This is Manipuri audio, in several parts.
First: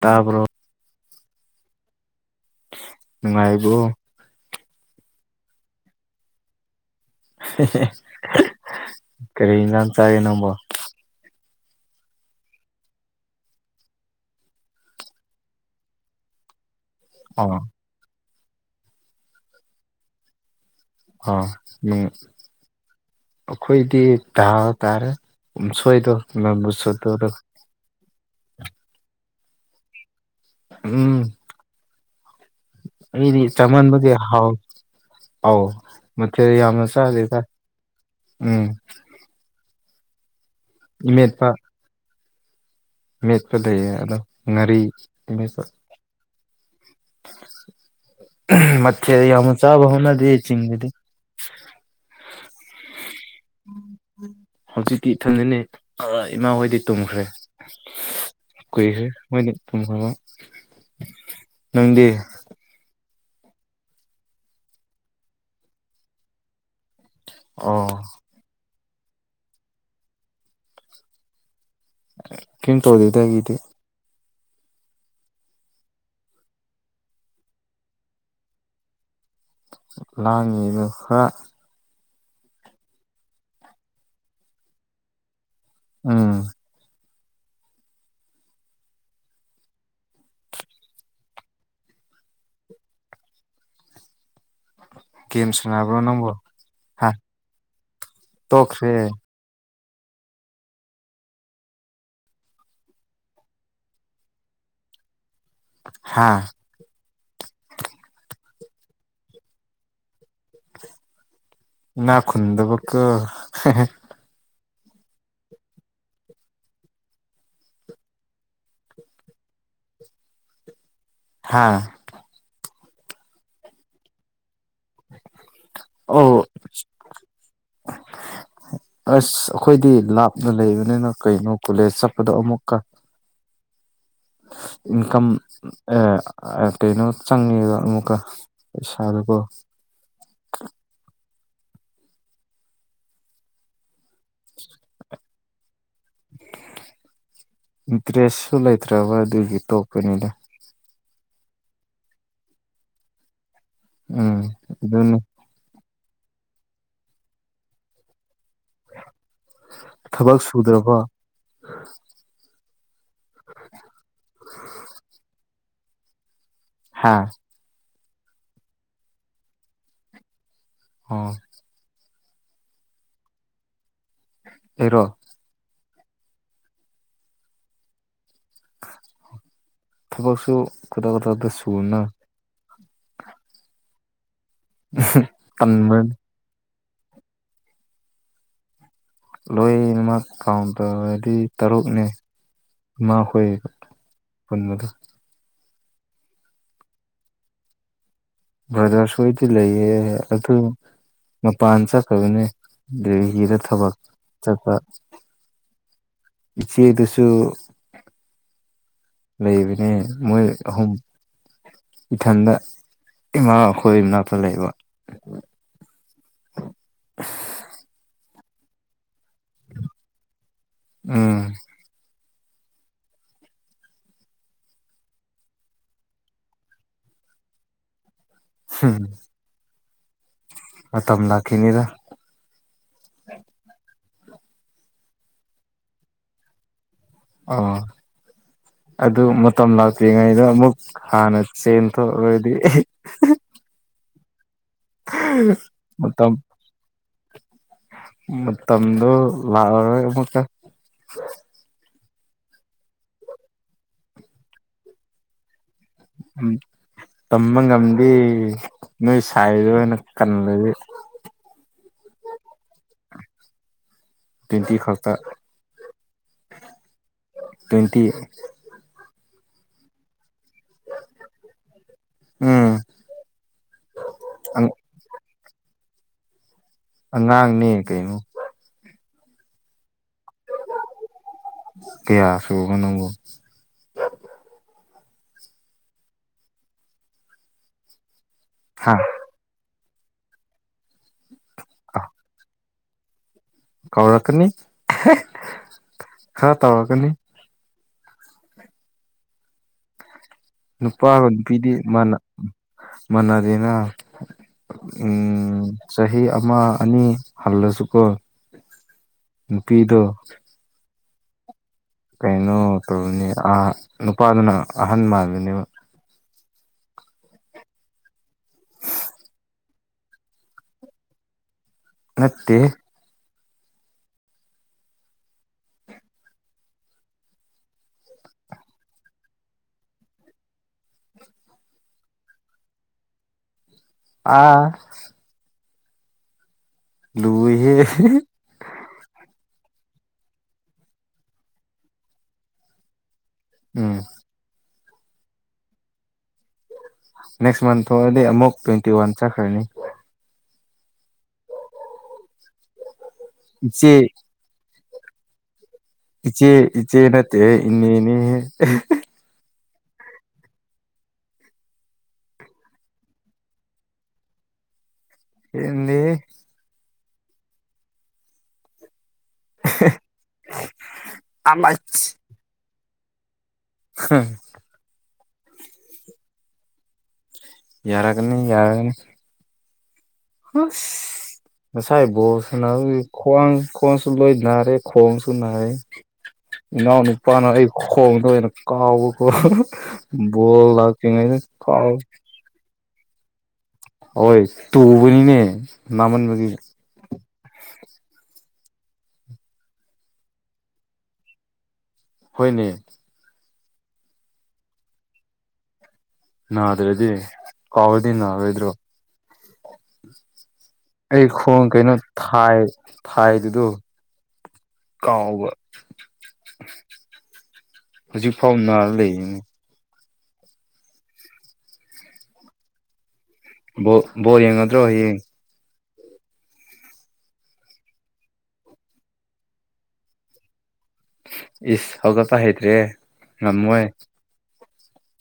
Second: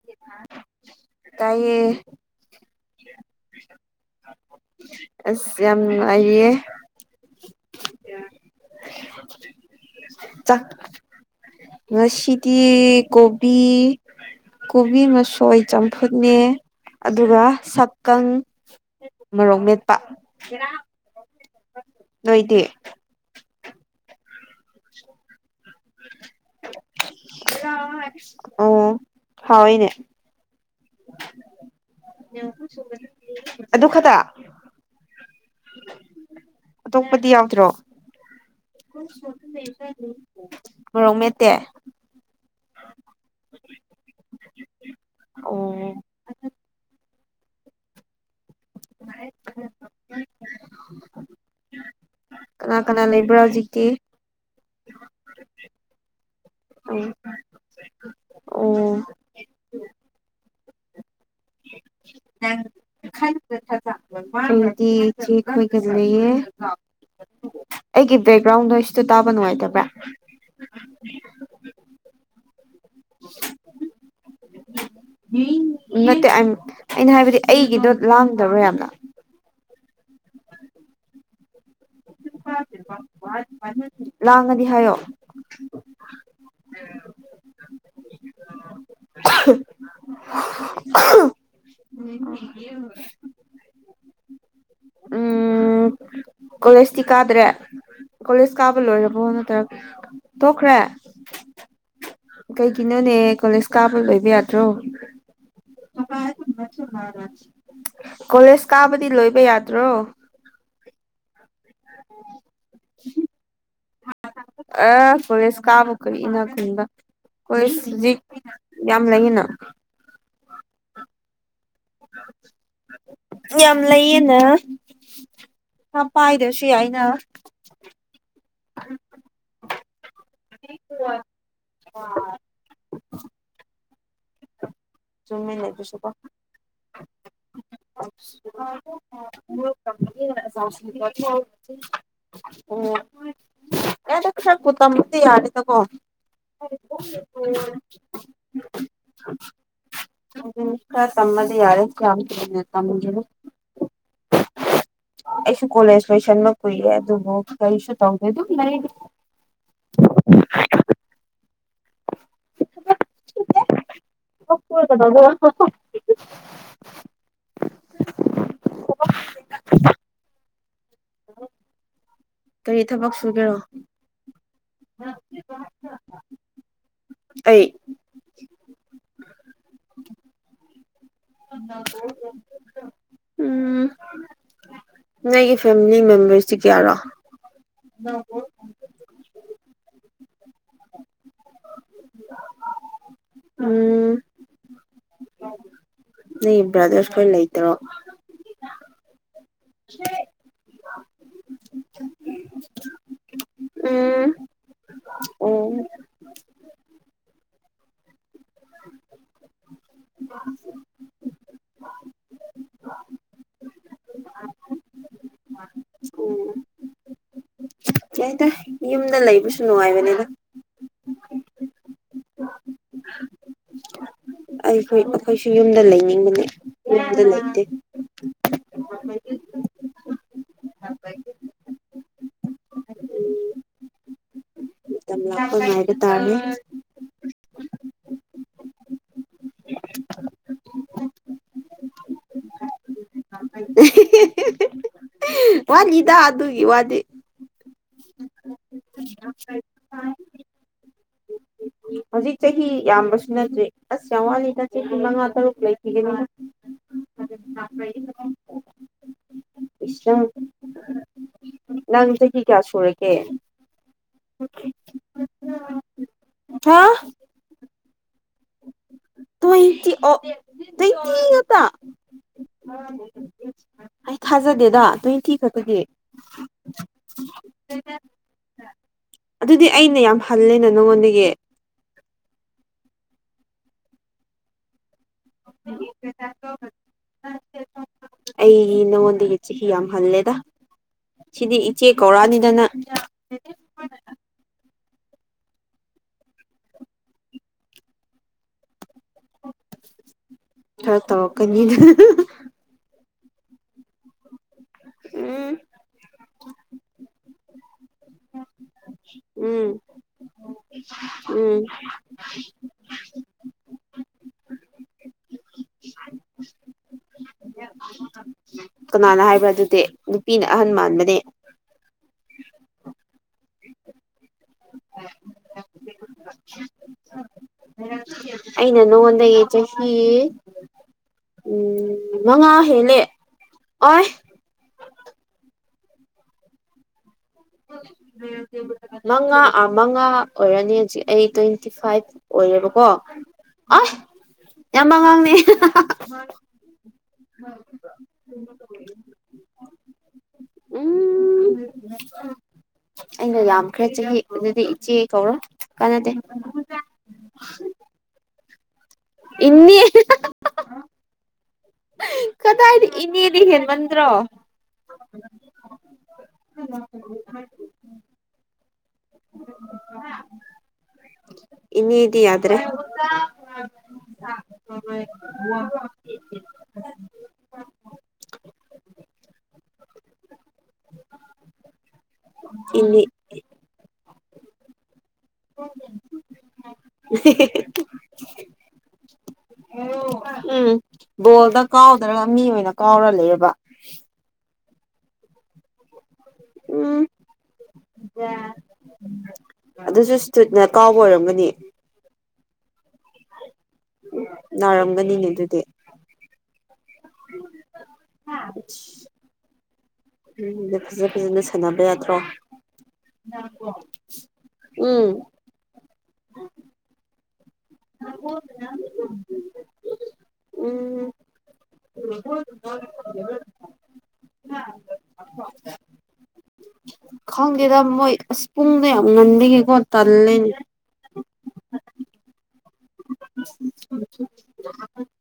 ꯇꯥꯕꯔꯣ ꯏꯌꯦ ꯅꯨꯡꯉꯥꯏꯕ꯭ꯔꯣ ꯑꯁ ꯌꯥꯝ ꯅꯨꯡꯉꯥꯏꯌꯦ ꯀꯔꯤ ꯂ ꯆꯔꯦ ꯅꯝꯕꯣ ꯁꯤꯗꯤ ꯀꯣꯕꯤ ꯀꯣꯕꯤ ꯃꯁꯣꯏ ꯆꯝꯐꯨꯠꯅꯦ ꯑꯗꯨꯒ ꯑꯣ ꯁꯛꯀꯪ ꯃꯔꯣꯔꯣꯛ ꯃꯦꯠꯄ ꯑꯝ ꯅꯣꯏꯗꯤ ꯑꯩꯈꯣꯏꯗꯤ ꯊꯥ ꯇꯥꯔꯦ ꯁꯣꯏꯕꯨꯁ ꯑꯣ ꯍꯥꯎꯅꯦ ꯎꯝ ꯑꯩꯗꯤ ꯑꯗꯨ ꯆꯃꯥꯟꯕꯨꯗꯤ ꯈꯛꯇ ꯍꯥꯎ ꯑ ꯃꯦ ꯌꯥꯝ ꯆꯗꯦ ꯑꯇꯣꯞꯄꯗꯤ ꯌꯥꯎꯗ꯭ꯔꯣ ꯎꯝ ꯃꯣꯔꯣꯛ ꯏꯃꯦꯠꯄ ꯃꯦꯠꯇꯦ ꯃꯦꯠꯄ ꯂꯩꯌꯦ ꯑꯗꯣ ꯉꯥꯔꯤꯠꯄ ꯑꯣ ꯃꯊ ꯌꯥꯝꯃ ꯆꯥꯕ ꯍꯧꯅꯗꯤꯦ ꯆꯤꯡꯤꯡꯗꯗꯤ ꯀꯅꯥ ꯀꯅꯥ ꯂꯩꯕ꯭ꯔꯥ ꯍꯧꯖꯤꯛꯀꯤ ꯍꯧꯖꯤꯛꯇꯤ ꯏꯊꯟꯗꯅꯤ ꯏꯃꯥ ꯍꯣꯏꯗꯤ ꯑꯣ ꯇꯨꯝꯈ꯭ꯔꯦ ꯀꯨꯏꯍꯣꯏ ꯃꯣꯏꯅꯤ ꯄꯨꯡꯍ ꯅꯪꯗꯤ ꯊꯗꯤ ꯍꯣꯏꯒ ꯂꯩꯌꯦ ꯑ ꯕꯦꯛꯒ꯭ꯔꯥꯎꯟꯗꯣ ꯏ ꯏꯁ ꯇꯥꯕ ꯅꯨꯡꯉꯥꯏꯇꯕ꯭ꯔꯥ ꯀꯦꯟ ꯇ ꯍꯧꯗ ꯏꯒꯗꯤ ꯎꯝ ꯅꯠꯇꯦ ꯑꯩꯅ ꯍꯥꯏꯕꯗꯤ ꯑꯩꯒꯤꯗꯣ ꯂꯥꯡꯗꯔꯣ ꯌꯥꯝꯅ ꯂꯥꯡꯉꯤꯕ ꯈꯔ ꯂꯥꯡꯉꯗꯤ ꯍꯥꯏꯌꯣ ꯎ [unintelligible] ꯒꯥꯝ ꯁꯅꯕꯣ ꯎꯝ ꯅꯪꯕꯣ ꯀꯣꯂꯦꯖꯇꯤ ꯍꯥ ꯀꯥꯗ꯭ꯔꯦ ꯀꯣꯂꯦꯖ ꯀꯥꯕ ꯇꯣꯛꯈ꯭ꯔꯦ ꯂꯣꯏꯔꯕꯣ ꯅꯠꯇ꯭ꯔ ꯇꯣꯛꯈ꯭ꯔꯦ ꯀꯩꯒꯤꯅꯣꯅꯦ ꯀꯣꯂꯦꯖ ꯀꯥꯕ ꯂꯣꯏꯕ ꯌꯥꯗ꯭ꯔꯣ ꯍꯥ ꯀꯣꯂꯦꯖ ꯀꯥꯕꯗꯤ ꯂꯣꯏꯕ ꯌꯥꯗ꯭ꯔꯣ ꯅꯥ ꯈꯨꯨꯟꯗꯕ ꯀ ꯑꯥ ꯀꯣꯂꯦꯖ ꯀꯥꯕꯨ ꯀꯔꯤ ꯏꯅꯥꯛ ꯈꯨꯟꯕ ꯀꯣꯂꯦꯖ ꯍꯧꯖꯤꯛ ꯌꯥꯝ ꯂꯩꯌꯦꯅ ꯍꯥꯥ ꯌꯥꯝ ꯂꯩꯌꯦꯅ ꯄꯩꯁꯥ ꯑꯧ ꯄꯥꯏꯗ꯭ꯔꯁꯨ ꯌꯥꯏꯅ ꯑꯁ ꯑꯩꯈꯣꯏꯗꯤ ꯂꯥꯞꯅ ꯂꯩꯕꯅꯤꯅ ꯀꯩꯅꯣ ꯀꯣꯂꯦꯖ ꯆꯠꯄꯗꯣ ꯑꯃꯨꯛꯀ ꯏꯟꯀꯝ ꯆꯨꯝꯃꯤꯅꯦ ꯑꯗꯨꯁꯨꯀꯣ ꯑ ꯀꯩꯅꯣ ꯆꯪꯉꯤꯕ ꯑꯃꯨꯛꯀ ꯄꯩꯁꯥꯗꯀꯣ [unintelligible] [unintelligible] [unintelligible] ꯇꯝꯃꯇꯤ ꯌꯥꯅꯤꯗ ꯀꯣ ꯏꯟꯇ꯭ꯔꯦꯁꯁꯨ ꯂꯩꯇ꯭ꯔꯕ ꯑꯗꯨꯒꯤ ꯇꯣꯄꯅꯤꯗ ꯑꯗꯨꯅꯤ ꯈꯔ ꯇꯝꯃꯗꯤ ꯌꯥꯔꯦ ꯀꯌꯥꯝ ꯀꯨꯢꯅ ꯇꯝꯒꯦꯔꯣ ꯎꯝ ꯑꯗꯨꯅꯤ ꯑꯩꯁꯨ ꯀꯣꯂꯦꯖ ꯂꯣꯢꯁꯤꯟꯕ ꯀꯨꯏꯔꯦ ꯑꯗꯨꯕꯨ ꯀꯔꯤꯁꯨ ꯇꯧꯗꯦ ꯑꯗꯨꯝ ꯂꯩ ꯊꯕꯛ ꯁꯨꯗ꯭ꯔꯕ [unintelligible] ꯍꯥꯥ ꯑꯣ ꯀꯔꯤ ꯊꯕꯛ ꯁꯨꯒꯦꯔꯣ ꯑꯩꯔꯣ ꯑꯩ ꯊꯕꯛꯁꯨ [unintelligible] ꯁꯨꯅ ꯎꯝ ꯅꯣꯢꯒꯤ ꯇꯟꯕ ꯐꯦꯃꯤꯂꯤ ꯃꯦꯝꯕꯔꯁꯤ ꯀꯌꯥꯔꯣ ꯂꯣꯏꯅꯃꯛ ꯀꯥꯎꯟ ꯇꯧꯔꯗꯤ ꯇꯔꯨꯛꯅꯦ ꯏꯃꯥ ꯍꯣꯢ ꯎꯝ ꯄꯨꯟꯅ ꯅꯩ ꯕ꯭ꯔꯗꯔꯁ ꯈꯣꯏ ꯂꯩꯇ꯭ꯔꯣ ꯕ꯭ꯔꯗꯔꯁ ꯈꯣꯏꯗꯤ ꯂꯩꯥꯏꯌꯦ ꯑꯗꯨ ꯃꯄꯥꯟ ꯆꯠꯈ꯭ꯔꯕꯅꯤ ꯗꯦꯒꯤꯗ ꯊꯕꯛ ꯆꯠꯄ ꯑꯣ ꯏꯆꯦꯗꯨꯁꯨ ꯂꯩꯕꯅꯦ ꯃꯣꯏ ꯑꯍꯨꯝ ꯏꯊꯟꯗ ꯏꯃꯥ ꯑꯩꯈꯣꯏ ꯃꯅꯥꯛꯇ ꯂꯩꯕ ꯌꯥꯢꯗ ꯌꯨꯝꯗ ꯂꯩꯕꯁꯨ ꯅꯨꯡꯉꯥꯏꯕꯅꯤꯗ ꯎꯝ ꯑꯩꯈꯣꯏ ꯑꯩꯈꯣꯏꯁꯨ ꯌꯨꯝꯗ ꯂꯩꯅꯤꯡꯕꯅꯦ ꯌꯨꯝꯗ ꯂꯩꯇꯦ ꯍꯝ ꯃꯇꯝ ꯂꯥꯛꯈꯤꯅꯤꯗ ꯃꯇꯝ ꯂꯥꯛꯄ ꯉꯥꯏꯕ ꯇꯥꯔꯦ ꯑꯣ ꯑꯗꯨ ꯃꯇꯝ ꯂꯥꯛꯇ꯭ꯔꯤꯉꯩꯗ ꯑꯃꯨꯛ ꯍꯥꯟꯅ ꯆꯦꯟꯊꯣꯛꯑꯔꯗꯤ [unintelligible] ꯋꯥꯠꯔꯤꯗ ꯃꯇꯝ ꯑꯗꯨꯒꯤ ꯋꯥꯗꯤ ꯃꯇꯝꯗꯣ ꯂꯥꯛꯑꯔꯣꯏ ꯑꯃꯨꯛꯀ ꯍꯧꯖꯤꯛ ꯆꯍꯤ ꯌꯥꯝꯕꯁꯨ ꯅꯠꯇ꯭ꯔꯤ ꯑꯁ ꯌꯥꯝ ꯋꯥꯠꯂꯤꯗ ꯆꯍꯤ ꯃꯉꯥ ꯇꯔꯨꯛ ꯂꯩ [unintelligible] ꯇꯝꯕ ꯉꯝꯗꯦ ꯅꯣꯏ ꯁꯥꯏꯗꯨ ꯑꯣꯢꯅ ꯏꯁ ꯅꯪ ꯀꯜꯂꯗꯤ ꯅꯪ ꯆꯍꯤ ꯀꯌꯥ ꯁꯨꯔꯒꯦ ꯇ꯭ꯋꯦꯟꯇꯤ ꯈꯛꯇ ꯍꯥ ꯇ꯭ꯋꯦꯟꯇꯤ ꯇ꯭ꯋꯦꯟꯇꯤ ꯑꯣ ꯇ꯭ꯋꯦꯟꯇꯤ ꯉꯥꯛꯇ ꯎꯝ ꯑꯩ ꯊꯥꯖꯗꯦꯗ ꯇ꯭ꯋꯦꯟꯇꯤ ꯈꯛꯇꯒꯤ ꯑ ꯉꯥꯡꯅꯤ ꯀꯩꯅꯩꯅ ꯑꯗꯨꯗꯤ ꯑꯩꯅ ꯌꯥꯝ ꯍꯂꯦꯅ ꯅꯉꯣꯟꯗꯒꯤ ꯀꯌꯥꯁꯨꯒꯅꯕꯨꯣ ꯑꯩꯒꯤ ꯍꯥ ꯅꯉꯣꯟꯗꯤ ꯆꯍꯤ ꯌꯥꯝ ꯍꯜꯂꯦꯗ ꯁꯤꯗꯤ ꯏꯆꯦ ꯀꯧꯔꯛꯑꯅꯤꯗꯅ ꯀꯧꯔꯛꯀꯅꯤ ꯈꯔ ꯇꯧꯔꯛꯀꯅꯤ [unintelligible] ꯅꯨꯄꯥꯒ ꯅꯨꯄꯤꯗꯤ ꯇꯧꯔꯛꯀꯅꯤꯗ ꯃꯥꯅ ꯃꯅꯗꯅ ꯎꯝ ꯆꯍꯤ ꯑꯃ ꯑꯅꯤ ꯍꯜꯂꯁꯨꯀꯣ ꯎꯝ ꯅꯨꯄꯤꯗꯣ ꯎꯝ ꯀꯩꯅꯣ ꯇꯧꯧꯕꯅꯤ ꯅꯨꯄꯥꯗꯨꯅ ꯑꯍꯟ ꯃꯥꯜꯂꯅꯦꯕ ꯎ ꯀꯅꯥꯅ ꯍꯥꯏꯕ꯭ꯔꯥ ꯑꯗꯨꯗꯤ ꯅꯨꯄꯤꯅ ꯑꯍꯟ ꯃꯥꯟꯕꯅꯦ ꯅꯠꯇꯦ ꯑꯩꯅ ꯅꯨ ꯑꯣꯣꯟꯟ ꯌꯦ ꯆꯁꯤ ꯎꯝ ꯎ ꯅꯉ ꯍꯦꯂꯦ ꯑꯣ ꯑꯥ ꯂꯣꯏꯍꯦ ꯃꯉꯥꯥ ꯃꯉꯥ ꯑꯣꯏꯔꯅꯤ ꯍꯧꯖꯤꯛ ꯑꯩ ꯇ꯭ꯋꯦꯟꯇꯤ ꯐꯥꯏꯚ ꯑꯣꯏꯌꯦꯕꯀꯣ ꯑ ꯎꯝ ꯌꯥꯝ ꯑꯉꯥꯡꯅꯦ ꯅꯦꯛꯁ ꯃꯟꯊꯣꯛ ꯇ꯭ꯋꯦꯟꯇꯤ ꯋꯥꯟ ꯆꯈ꯭ꯔꯅꯤ ꯎꯝ ꯑꯩꯅ ꯌꯥꯝ ꯏꯆꯦ ꯈ꯭ꯔꯦꯆꯈꯤ ꯑꯗꯨꯗꯤ ꯆꯦ ꯀꯧꯔꯣ ꯀꯥꯟꯅꯥꯗꯦ ꯏꯆꯦ ꯏꯆꯦ ꯅꯠꯇꯦ ꯏꯟꯅꯅꯦ ꯏꯟꯅ ꯀꯗꯥꯏꯗ ꯏꯅꯦꯗꯤ ꯍꯦꯟꯃꯟꯗ꯭ꯔꯣ ꯌꯦꯗꯤ ꯏꯅꯤ ꯑꯃꯁ ꯏꯗ꯭ꯔꯦ ꯍꯝ ꯑ ꯋꯥ ꯔꯥꯒ ꯔꯥꯒꯅꯤ ꯍ ꯁꯥꯏꯕꯣ ꯁꯅ ꯏꯅꯦ ꯈ꯭ꯋꯥꯡ ꯈ꯭ꯋꯥꯡꯁꯨ ꯂꯣꯏ ꯅꯥꯔꯦ ꯈ꯭ꯋꯥꯡꯁꯨ ꯅꯥꯔꯦ ꯏꯅꯥꯎ ꯅꯨꯄꯥꯅ ꯑꯩ ꯈꯣꯡꯗ ꯑꯣꯏꯅ ꯀꯥꯎꯕ ꯣ ꯎꯝ ꯂꯥꯛ ꯀꯉꯅꯦ ꯕꯣꯜꯗ ꯀ ꯀꯥꯎꯗ꯭ꯔꯒ ꯃꯤ ꯑꯣꯏꯅ ꯀꯥꯎꯔ ꯂꯩꯕ ꯍꯣꯏ ꯇꯨꯕꯅꯤꯅꯦ ꯃꯃꯟꯕꯒꯤ ꯎꯝ ꯑꯗꯨꯁꯨ ꯁꯇꯨꯠꯅ ꯀꯥꯎꯕ ꯑꯣꯏꯔꯝꯒꯅꯤ ꯍꯣꯏꯅꯦ ꯎ ꯅꯥꯔꯝꯒꯅꯤꯅꯦ ꯑꯗꯨꯗꯤ ꯅꯗ꯭ꯔꯦꯗꯤ ꯀꯥꯎꯗꯤꯟ ꯅꯗꯣ ꯑꯗꯨ ꯐꯖ ꯑꯩ ꯐꯖꯅ ꯈꯣꯡ ꯁꯥꯟꯅꯕ ꯀꯩꯅꯣ ꯌꯥꯗ꯭ꯔꯣ ꯊꯥꯏ ꯊꯥꯏꯗꯨꯗ ꯎꯝ ꯀꯥꯎꯕ ꯍꯧꯖꯤꯛ ꯐꯥꯎ ꯅꯥꯔ ꯂꯩꯔꯤꯅꯤ ꯎꯝ [unintelligible] ꯕ ꯕꯣꯔ ꯌꯦꯡꯉꯗ꯭ꯔꯣ ꯍꯌꯦꯡ ꯍꯣꯏ ꯈꯪꯗꯦꯗ ꯃꯣꯏ ꯑꯁ ꯄꯨꯡꯗꯣ ꯌꯥꯝ ꯉꯟꯗꯒꯦꯀꯣ ꯇꯜꯂꯦꯅꯦ ꯏꯁ ꯍꯧꯒꯠꯄ ꯍꯩꯇ꯭ꯔꯦ ꯉꯝꯃꯣꯏ [unintelligible]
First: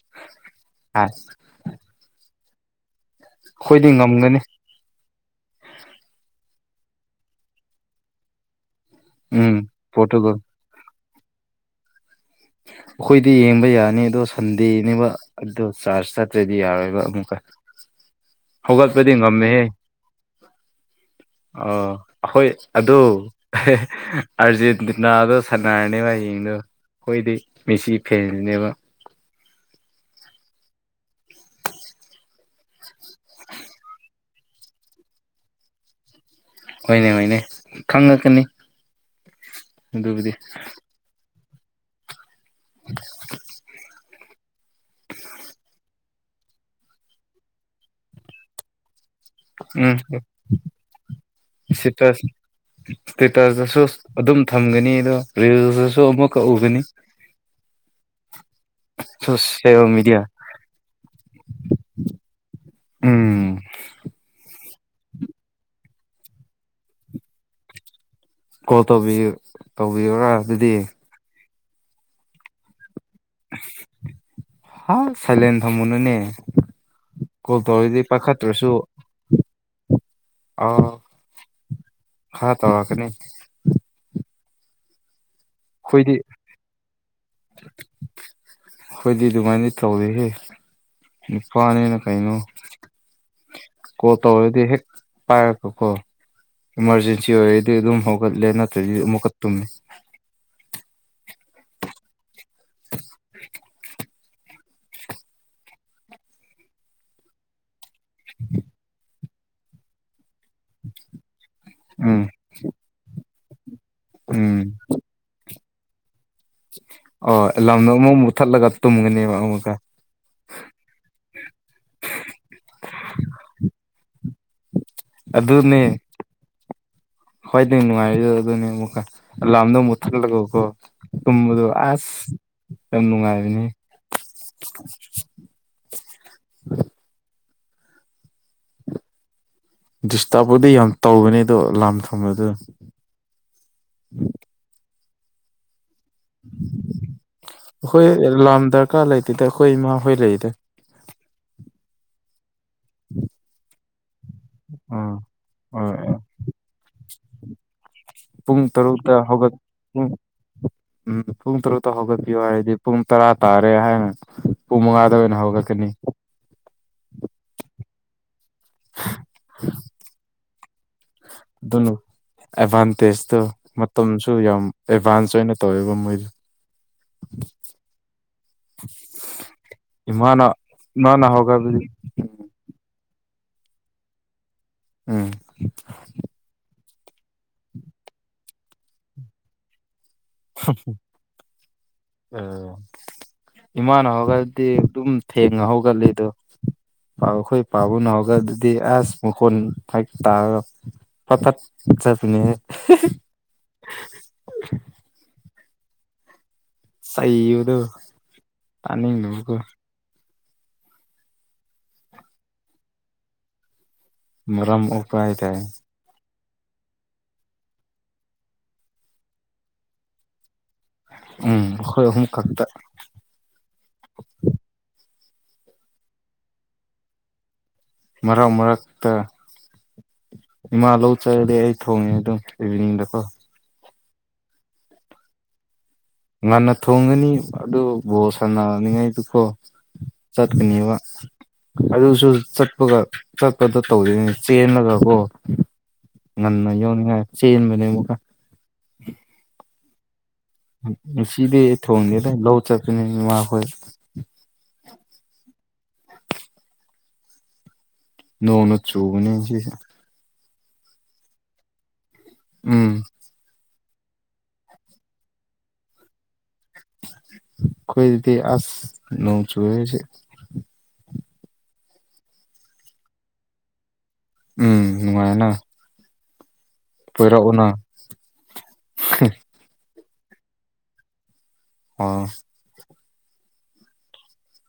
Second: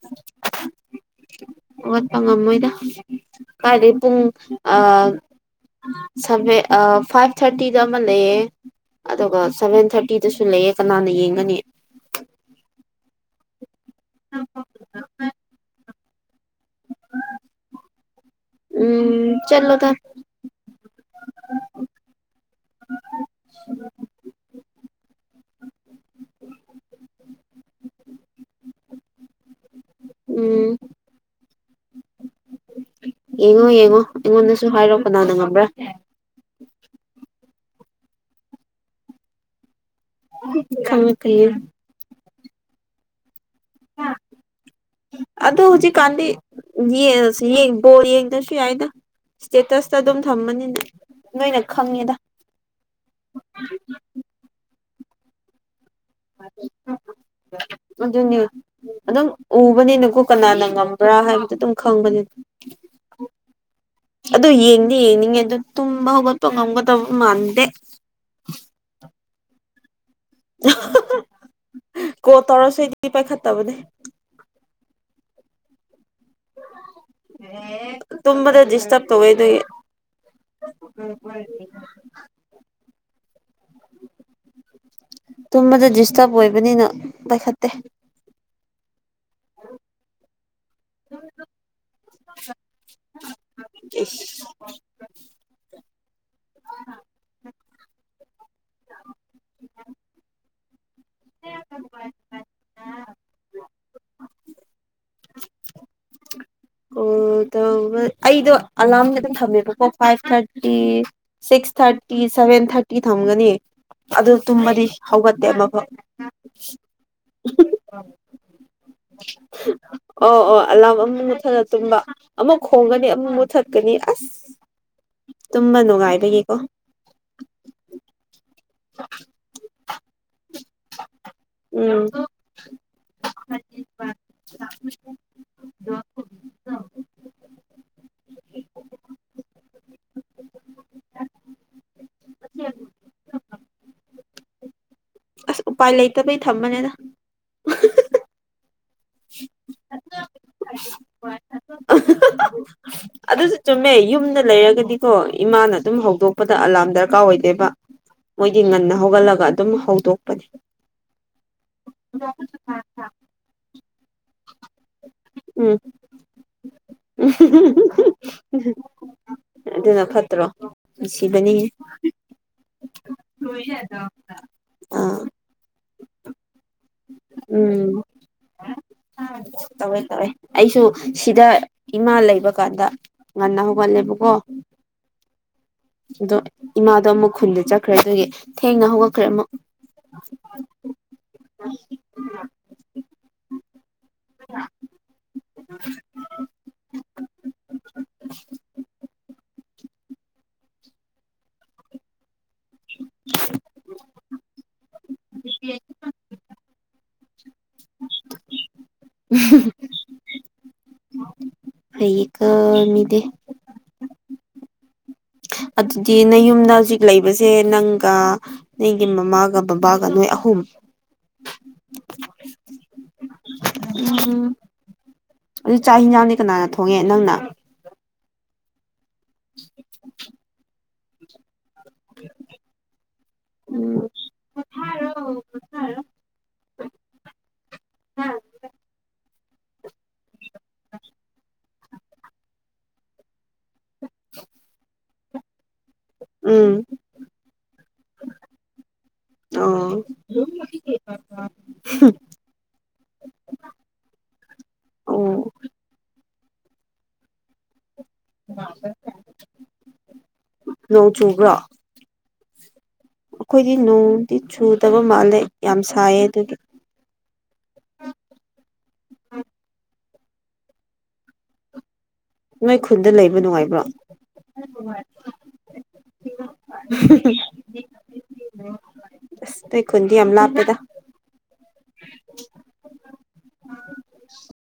ꯑ ꯋꯥꯠꯄ ꯉꯝꯃꯣꯏꯗ ꯑꯩꯈꯣꯏꯗꯤ ꯀꯥꯏꯗꯗꯤ ꯄꯨꯡ ꯉꯝꯒꯅꯤ ꯁꯚꯦꯟ ꯐꯥꯏꯚ ꯊꯥꯔꯇꯤꯗ ꯑꯃ ꯂꯩꯌꯦ ꯑꯗꯨꯒ ꯎꯝ ꯁꯚꯦꯟ ꯄꯣꯔꯇꯨꯒꯜ ꯊꯥꯔꯇꯤꯗꯁꯨ ꯂꯩꯌꯦ ꯀꯅꯥꯅ ꯌꯦꯡꯒꯅꯤ ꯑꯩꯈꯣꯏꯗꯤ ꯌꯦꯡꯕ ꯌꯥꯅꯤ ꯑꯗꯣ ꯁꯟꯗꯦꯅꯦꯕ ꯑꯗꯨꯗꯣ ꯆꯥꯔ ꯆ ꯆꯠꯇ꯭ꯔꯗꯤ ꯌꯥꯔꯣꯏꯕ ꯑꯃꯨꯛꯀ ꯍꯧꯒꯠꯄꯗꯤ ꯉꯝꯃꯦꯍꯦ ꯆꯠꯂꯣꯗ ꯎꯝ ꯑ ꯑꯩꯈꯣꯏ ꯑꯗꯨ ꯑꯥꯔꯖꯦꯟꯇꯤꯅꯥꯗꯣ ꯁꯥꯟꯅꯔꯅꯦꯕ ꯍꯌꯦꯡꯗꯣ ꯑꯩꯈꯣꯏꯗꯤ ꯃꯦꯁꯤ ꯐꯦꯟꯅꯦꯕ ꯎꯝ ꯌꯦꯡꯉꯣ ꯌꯦꯡꯉꯣ ꯑꯩꯉꯣꯟꯗꯁꯨ ꯍꯥꯏꯔꯣ ꯀꯅꯥꯅ ꯉꯝꯕ꯭ꯔꯥ ꯍꯣꯏꯅꯦ ꯍꯣꯏꯅꯦ ꯈꯪꯉꯛꯀꯅꯤ ꯑꯗꯨꯕꯨꯗꯤ ꯈꯪꯉꯛ ꯀꯌꯥ [unintelligible] ꯎꯝ [unintelligible] ꯑꯗꯣ ꯍꯧꯖꯤꯛꯀꯥꯟꯗꯤ ꯌꯦ ꯌꯦ ꯕꯣꯜ ꯌꯦꯡꯗꯁꯨ ꯌꯥꯏꯗ ꯎꯝ ꯏꯁꯇꯦꯇꯁꯇ ꯑꯗꯨꯝ ꯊꯝꯕꯅꯤꯅ ꯅꯣꯏꯅ ꯏꯁꯇꯦ ꯈꯪꯉꯦꯗ ꯏꯁꯇꯦꯇꯁꯇꯥꯁꯨ ꯑꯗꯨꯝ ꯊꯝꯒꯅꯤ ꯑꯗꯣ ꯔꯤꯜꯗꯁꯨ ꯑꯃꯨꯛꯀ ꯎꯒꯅꯤ ꯑꯗꯨꯅ ꯑꯗꯨꯝ ꯁꯣꯁꯦꯜ ꯎꯕꯅꯤꯅꯀꯣ ꯃꯦꯗꯤꯌꯥ ꯀꯅꯥꯅ ꯉꯝꯕ꯭ꯔꯥ ꯍꯥꯏꯕꯗꯨ ꯑꯗꯨꯝ ꯈꯪꯕꯅꯤ ꯎꯝ ꯑꯗꯨ ꯌꯦꯡꯗꯤꯦ ꯌꯦꯡꯅꯤꯡꯉꯦ ꯑꯗꯨ ꯇꯨꯝꯕ ꯍꯧꯒꯠꯄ ꯉꯝꯒꯗꯧꯕ ꯃꯥꯟꯗꯦ ꯀꯣꯜ ꯇꯧꯕꯤꯎ ꯇꯧꯕꯤꯌꯨꯔꯥ ꯑꯗꯨꯗꯤ ꯀꯣꯜ ꯇꯧꯔꯁꯨ ꯑꯩꯗꯤ ꯄꯥꯏꯈꯠꯇꯕꯅꯦ ꯍ ꯁꯥꯏꯂꯦꯟꯠ ꯊꯝꯃꯨꯅꯨꯅꯦ ꯀꯣꯜ ꯇꯧꯔꯗꯤ ꯇꯨꯝꯃꯗ ꯄꯥꯏꯈꯠꯇ꯭ꯔꯁꯨ ꯗꯤꯁꯇꯞ ꯇꯧꯋꯦ ꯑꯗꯨꯒꯤ ꯑꯎ ꯈꯔꯥ ꯇꯧꯔꯛꯀꯅꯤ ꯇꯨꯝꯕꯗ ꯑꯩꯈꯣꯏꯗꯤ ꯗꯤꯁꯇꯔꯕ ꯑꯣꯏꯕꯅꯤꯅ ꯄꯥꯏꯈꯠꯇꯦ ꯍꯣꯏꯗꯤ ꯑꯗꯨꯃꯥꯏꯅ ꯇꯧꯔꯣꯢꯌꯦ ꯅꯨꯄꯥꯅꯤꯅ ꯀꯩꯅꯣ ꯀꯣꯜ ꯇꯧꯔꯗꯤ ꯍꯦꯛ ꯄꯥꯏꯔꯛꯄꯀꯣ ꯏꯃꯥꯔꯖꯦꯟꯁꯤ ꯑꯣꯏꯔꯗꯤ ꯑꯗꯨꯝ ꯍꯧꯒꯠꯂꯦ ꯅꯠꯇ꯭ꯔꯗꯤ ꯑꯃꯨꯛꯀ ꯇꯨꯝꯃꯦ [unintelligible] [unintelligible] ꯀꯣꯜ ꯇꯧꯕꯥ ꯑꯩꯗꯣ ꯑꯂꯥꯔꯝꯗꯤ ꯑꯗꯨꯝ ꯊꯝꯃꯦꯕꯀꯣ ꯐꯥꯏꯚ ꯊꯥꯔꯇꯤ ꯁꯤꯛꯁ ꯊꯥꯔꯇꯤ ꯎꯝ ꯁꯚꯦꯟ ꯊꯥꯔꯇꯤ ꯊꯝꯒꯅꯤ ꯑꯗꯨ ꯎꯝ ꯇꯨꯝꯕꯗꯤ ꯍꯧꯒꯠꯇꯦꯕ ꯑꯃꯨꯛꯀꯥ ꯑꯣ ꯑꯦꯂꯥꯝꯗ ꯑꯃ ꯃꯨꯛꯊꯠꯂꯒ ꯇꯨꯝꯒꯅꯦꯕ ꯑꯃꯨꯛꯀ ꯑꯣ ꯑꯣ ꯑꯂꯥꯔꯝ ꯑꯃ ꯃꯨꯠꯊꯠꯂꯒ ꯇꯨꯝꯕ ꯑꯃꯨꯛ ꯈꯣꯡꯒꯅꯤ ꯑꯃꯨꯛ ꯃꯨꯠꯊꯠꯀꯅꯤ ꯑꯁ ꯇꯨꯝꯕ ꯑꯗꯨꯅꯦ ꯅꯨꯡꯉꯥꯏꯕꯒꯤꯀꯣ ꯈ꯭ꯋꯥꯏꯗꯒꯤ ꯅꯨꯡꯉꯥꯏꯕꯗꯨꯗ ꯑꯗꯨꯅꯦ ꯑꯃꯨꯛꯀ ꯑꯂꯥꯝꯗꯣ ꯑꯃꯨꯛ ꯊꯜꯂꯒꯀꯣ ꯇꯨꯝꯕꯗꯣ ꯎꯝ ꯑꯁ ꯌꯥꯝ ꯅꯨꯡꯉꯥꯏꯕꯅꯤ [inaudible] ꯗꯤꯁꯇꯔꯕꯄꯨꯗꯤ ꯌꯥꯝ ꯇꯧꯕꯅꯦ ꯑꯗꯣ ꯑꯂꯥꯝ ꯊꯝꯕꯗ ꯑꯁ ꯎꯄꯥꯏ ꯂꯩꯇꯕꯩ ꯊꯝꯕꯅꯦꯗꯥ ꯑꯩꯈꯣꯏ ꯑꯦꯂꯥꯝ ꯗꯔꯀꯥꯔ ꯂꯩꯇꯦꯗ ꯑꯩꯈꯣꯏ ꯏꯃꯥꯍꯣꯏ ꯂꯩꯗ ꯑꯗꯨꯁꯨ ꯆꯨꯝꯃꯦ ꯌꯨꯝꯗ ꯂꯩꯔꯒꯗꯤꯀꯣ ꯑꯥ ꯏꯃꯥꯅ ꯑꯗꯨꯝ ꯍꯣꯏ ꯍꯧꯗꯣꯛ ꯄꯄꯗ ꯑꯂꯥꯔꯝ ꯗꯔꯀꯥꯔ ꯑꯣꯏꯗꯣꯏꯕ ꯃꯣꯏꯒꯤ ꯄꯨꯡ ꯉꯟꯅ ꯇꯔꯨꯛꯇ ꯍꯧꯒꯠꯂꯒ ꯍꯧꯒꯠ ꯑꯗꯨꯝ ꯄꯨꯡ ꯍꯧꯗꯣꯛꯄꯅꯤ ꯎꯝ ꯄꯨꯡ ꯇꯔꯨꯛꯇ ꯍꯧꯒꯠꯄꯤꯌꯣ ꯍꯥꯏꯔꯗꯤ ꯄꯨꯡ ꯇꯔꯥ ꯇꯥꯔꯦ ꯍꯥꯏꯅ ꯄꯨꯡ ꯃꯉꯥꯗꯕꯅꯑꯣꯏꯅ ꯎꯝ ꯍꯧꯒꯠꯀꯅꯤ ꯑꯗꯨꯅ ꯐꯠꯇ꯭ꯔꯣ ꯅꯨꯁꯤꯕꯅꯤ ꯑꯗꯨꯅ ꯑꯦꯗꯚꯥꯟꯇꯦꯖꯇꯣ ꯃꯇꯝꯁꯨ ꯌꯥꯝ ꯑꯥ ꯑꯦꯗꯚꯥꯟꯁ ꯑꯣꯏꯅ ꯇꯧꯋꯦꯕ ꯃꯣꯏꯗ ꯎꯝ [inaudible] ꯇꯧꯋꯦ ꯇꯧꯋꯦ ꯏꯃꯥꯅ ꯑꯩꯁꯨ ꯏꯃꯥꯅ ꯁꯤꯗ ꯍꯧꯒꯠꯕꯗꯤ ꯏꯃꯥ ꯂꯩꯕ ꯀꯥꯟꯗ ꯉꯟꯅ ꯍꯧꯒꯜꯂꯦꯕꯀꯣ ꯎꯝ ꯑꯗꯣ ꯏꯃꯥꯗꯣ ꯑꯃꯨꯛ ꯈꯨꯟꯗ ꯆꯠꯈ꯭ꯔꯦ ꯑꯗꯨꯒꯤ ꯊꯦꯡꯅ ꯍꯧꯒꯠꯈ꯭ꯔꯦ ꯑꯃꯨꯛ ꯑꯣ ꯏꯃꯥꯟ ꯍ ꯈꯗꯤ ꯑꯗꯨꯝ ꯊꯦꯡꯉ ꯍꯧꯒꯠꯂ ꯑꯗꯣ ꯄꯥꯎꯈꯣꯏ ꯄꯥꯕꯅꯍꯒ ꯑꯗꯨꯗꯤ ꯑꯁ ꯃꯣꯟ ꯐ ꯇꯥ ꯄꯇꯠ ꯆꯕꯅꯦ ꯍꯥꯏ ꯁꯩꯨꯗꯣ ꯇꯅꯤꯡ ꯂꯒꯣ ꯑꯩꯩ ꯀ ꯃꯤꯗꯦ ꯃꯔꯝ ꯑꯣꯏ ꯑꯗꯨ ꯅꯪ ꯌꯨꯝꯗ ꯍꯧꯖꯤꯛ ꯂꯩꯕꯁꯦ ꯅꯪꯒ ꯅꯪꯒꯤ ꯃꯃꯥꯒ ꯕꯕꯥꯒ ꯅꯣꯏ ꯑꯍꯨꯝ ꯎꯝ ꯑꯩꯈꯣꯏ ꯑꯍꯨꯝ ꯈꯛꯇ ꯎꯝ ꯑꯗꯨ ꯆꯥꯛ ꯍꯤꯟꯖꯥꯡꯗꯤ ꯀꯅꯥꯅ ꯊꯣꯡꯉꯦ ꯅꯪꯅ ꯃꯔꯛ ꯃꯔꯛꯇ [unintelligible] ꯏꯃꯥ ꯂꯧ ꯆꯔꯗꯤ ꯑꯩ ꯊꯣꯡꯉꯦ ꯑꯗꯨꯝ ꯏꯚꯅꯤꯡꯗꯀꯣ ꯎꯝ ꯉꯟꯅ ꯊꯣꯡꯒꯅꯤ ꯑꯗꯨ ꯕꯣꯁ ꯁꯥꯟꯅꯅꯤꯉꯥꯏꯗꯨꯀꯣ ꯆꯠꯀꯅꯤꯕ ꯑꯗꯨꯁꯨ ꯆꯠꯄꯒ ꯆꯠꯄꯗ ꯇꯧꯗꯅꯦ ꯆꯦꯜꯂꯒꯀꯣ ꯉꯟꯅ ꯌꯧꯅꯤꯡꯉꯥꯏ ꯆꯦꯟꯕꯅꯦ ꯑꯃꯨꯛꯀ ꯑ ꯁꯤꯗꯤꯩ ꯊꯣꯡꯅꯤꯦꯗ ꯂꯧ ꯆꯠꯄꯅꯦ ꯃꯥꯈꯣꯏ ꯑꯣ ꯅꯣꯡꯅ ꯆꯨꯕꯅꯤ ꯁꯤ ꯅꯣꯡ ꯆꯨꯕ꯭ꯔ ꯎꯝ ꯑꯩꯈꯣꯏꯗꯤ ꯅꯣꯡꯗꯤ ꯆꯨꯗꯕ ꯃꯥꯜꯂꯦ ꯌꯥꯝ ꯁꯥꯏꯌꯦ ꯑꯗꯨꯒꯤ ꯀꯣꯏ ꯔꯗꯤ ꯑꯁ ꯅ ꯆꯨꯋꯁ ꯅꯣꯏ ꯈꯨꯟꯗ ꯂꯩꯕ ꯅꯨꯡꯉꯥꯏꯕ꯭ꯔꯣ ꯎꯝ ꯅꯨꯡꯉꯥꯏꯅ ꯀꯣꯏꯔꯛꯎꯅ ꯈꯨꯗꯤ ꯌꯥꯝꯂꯄꯦꯗ ꯑꯣ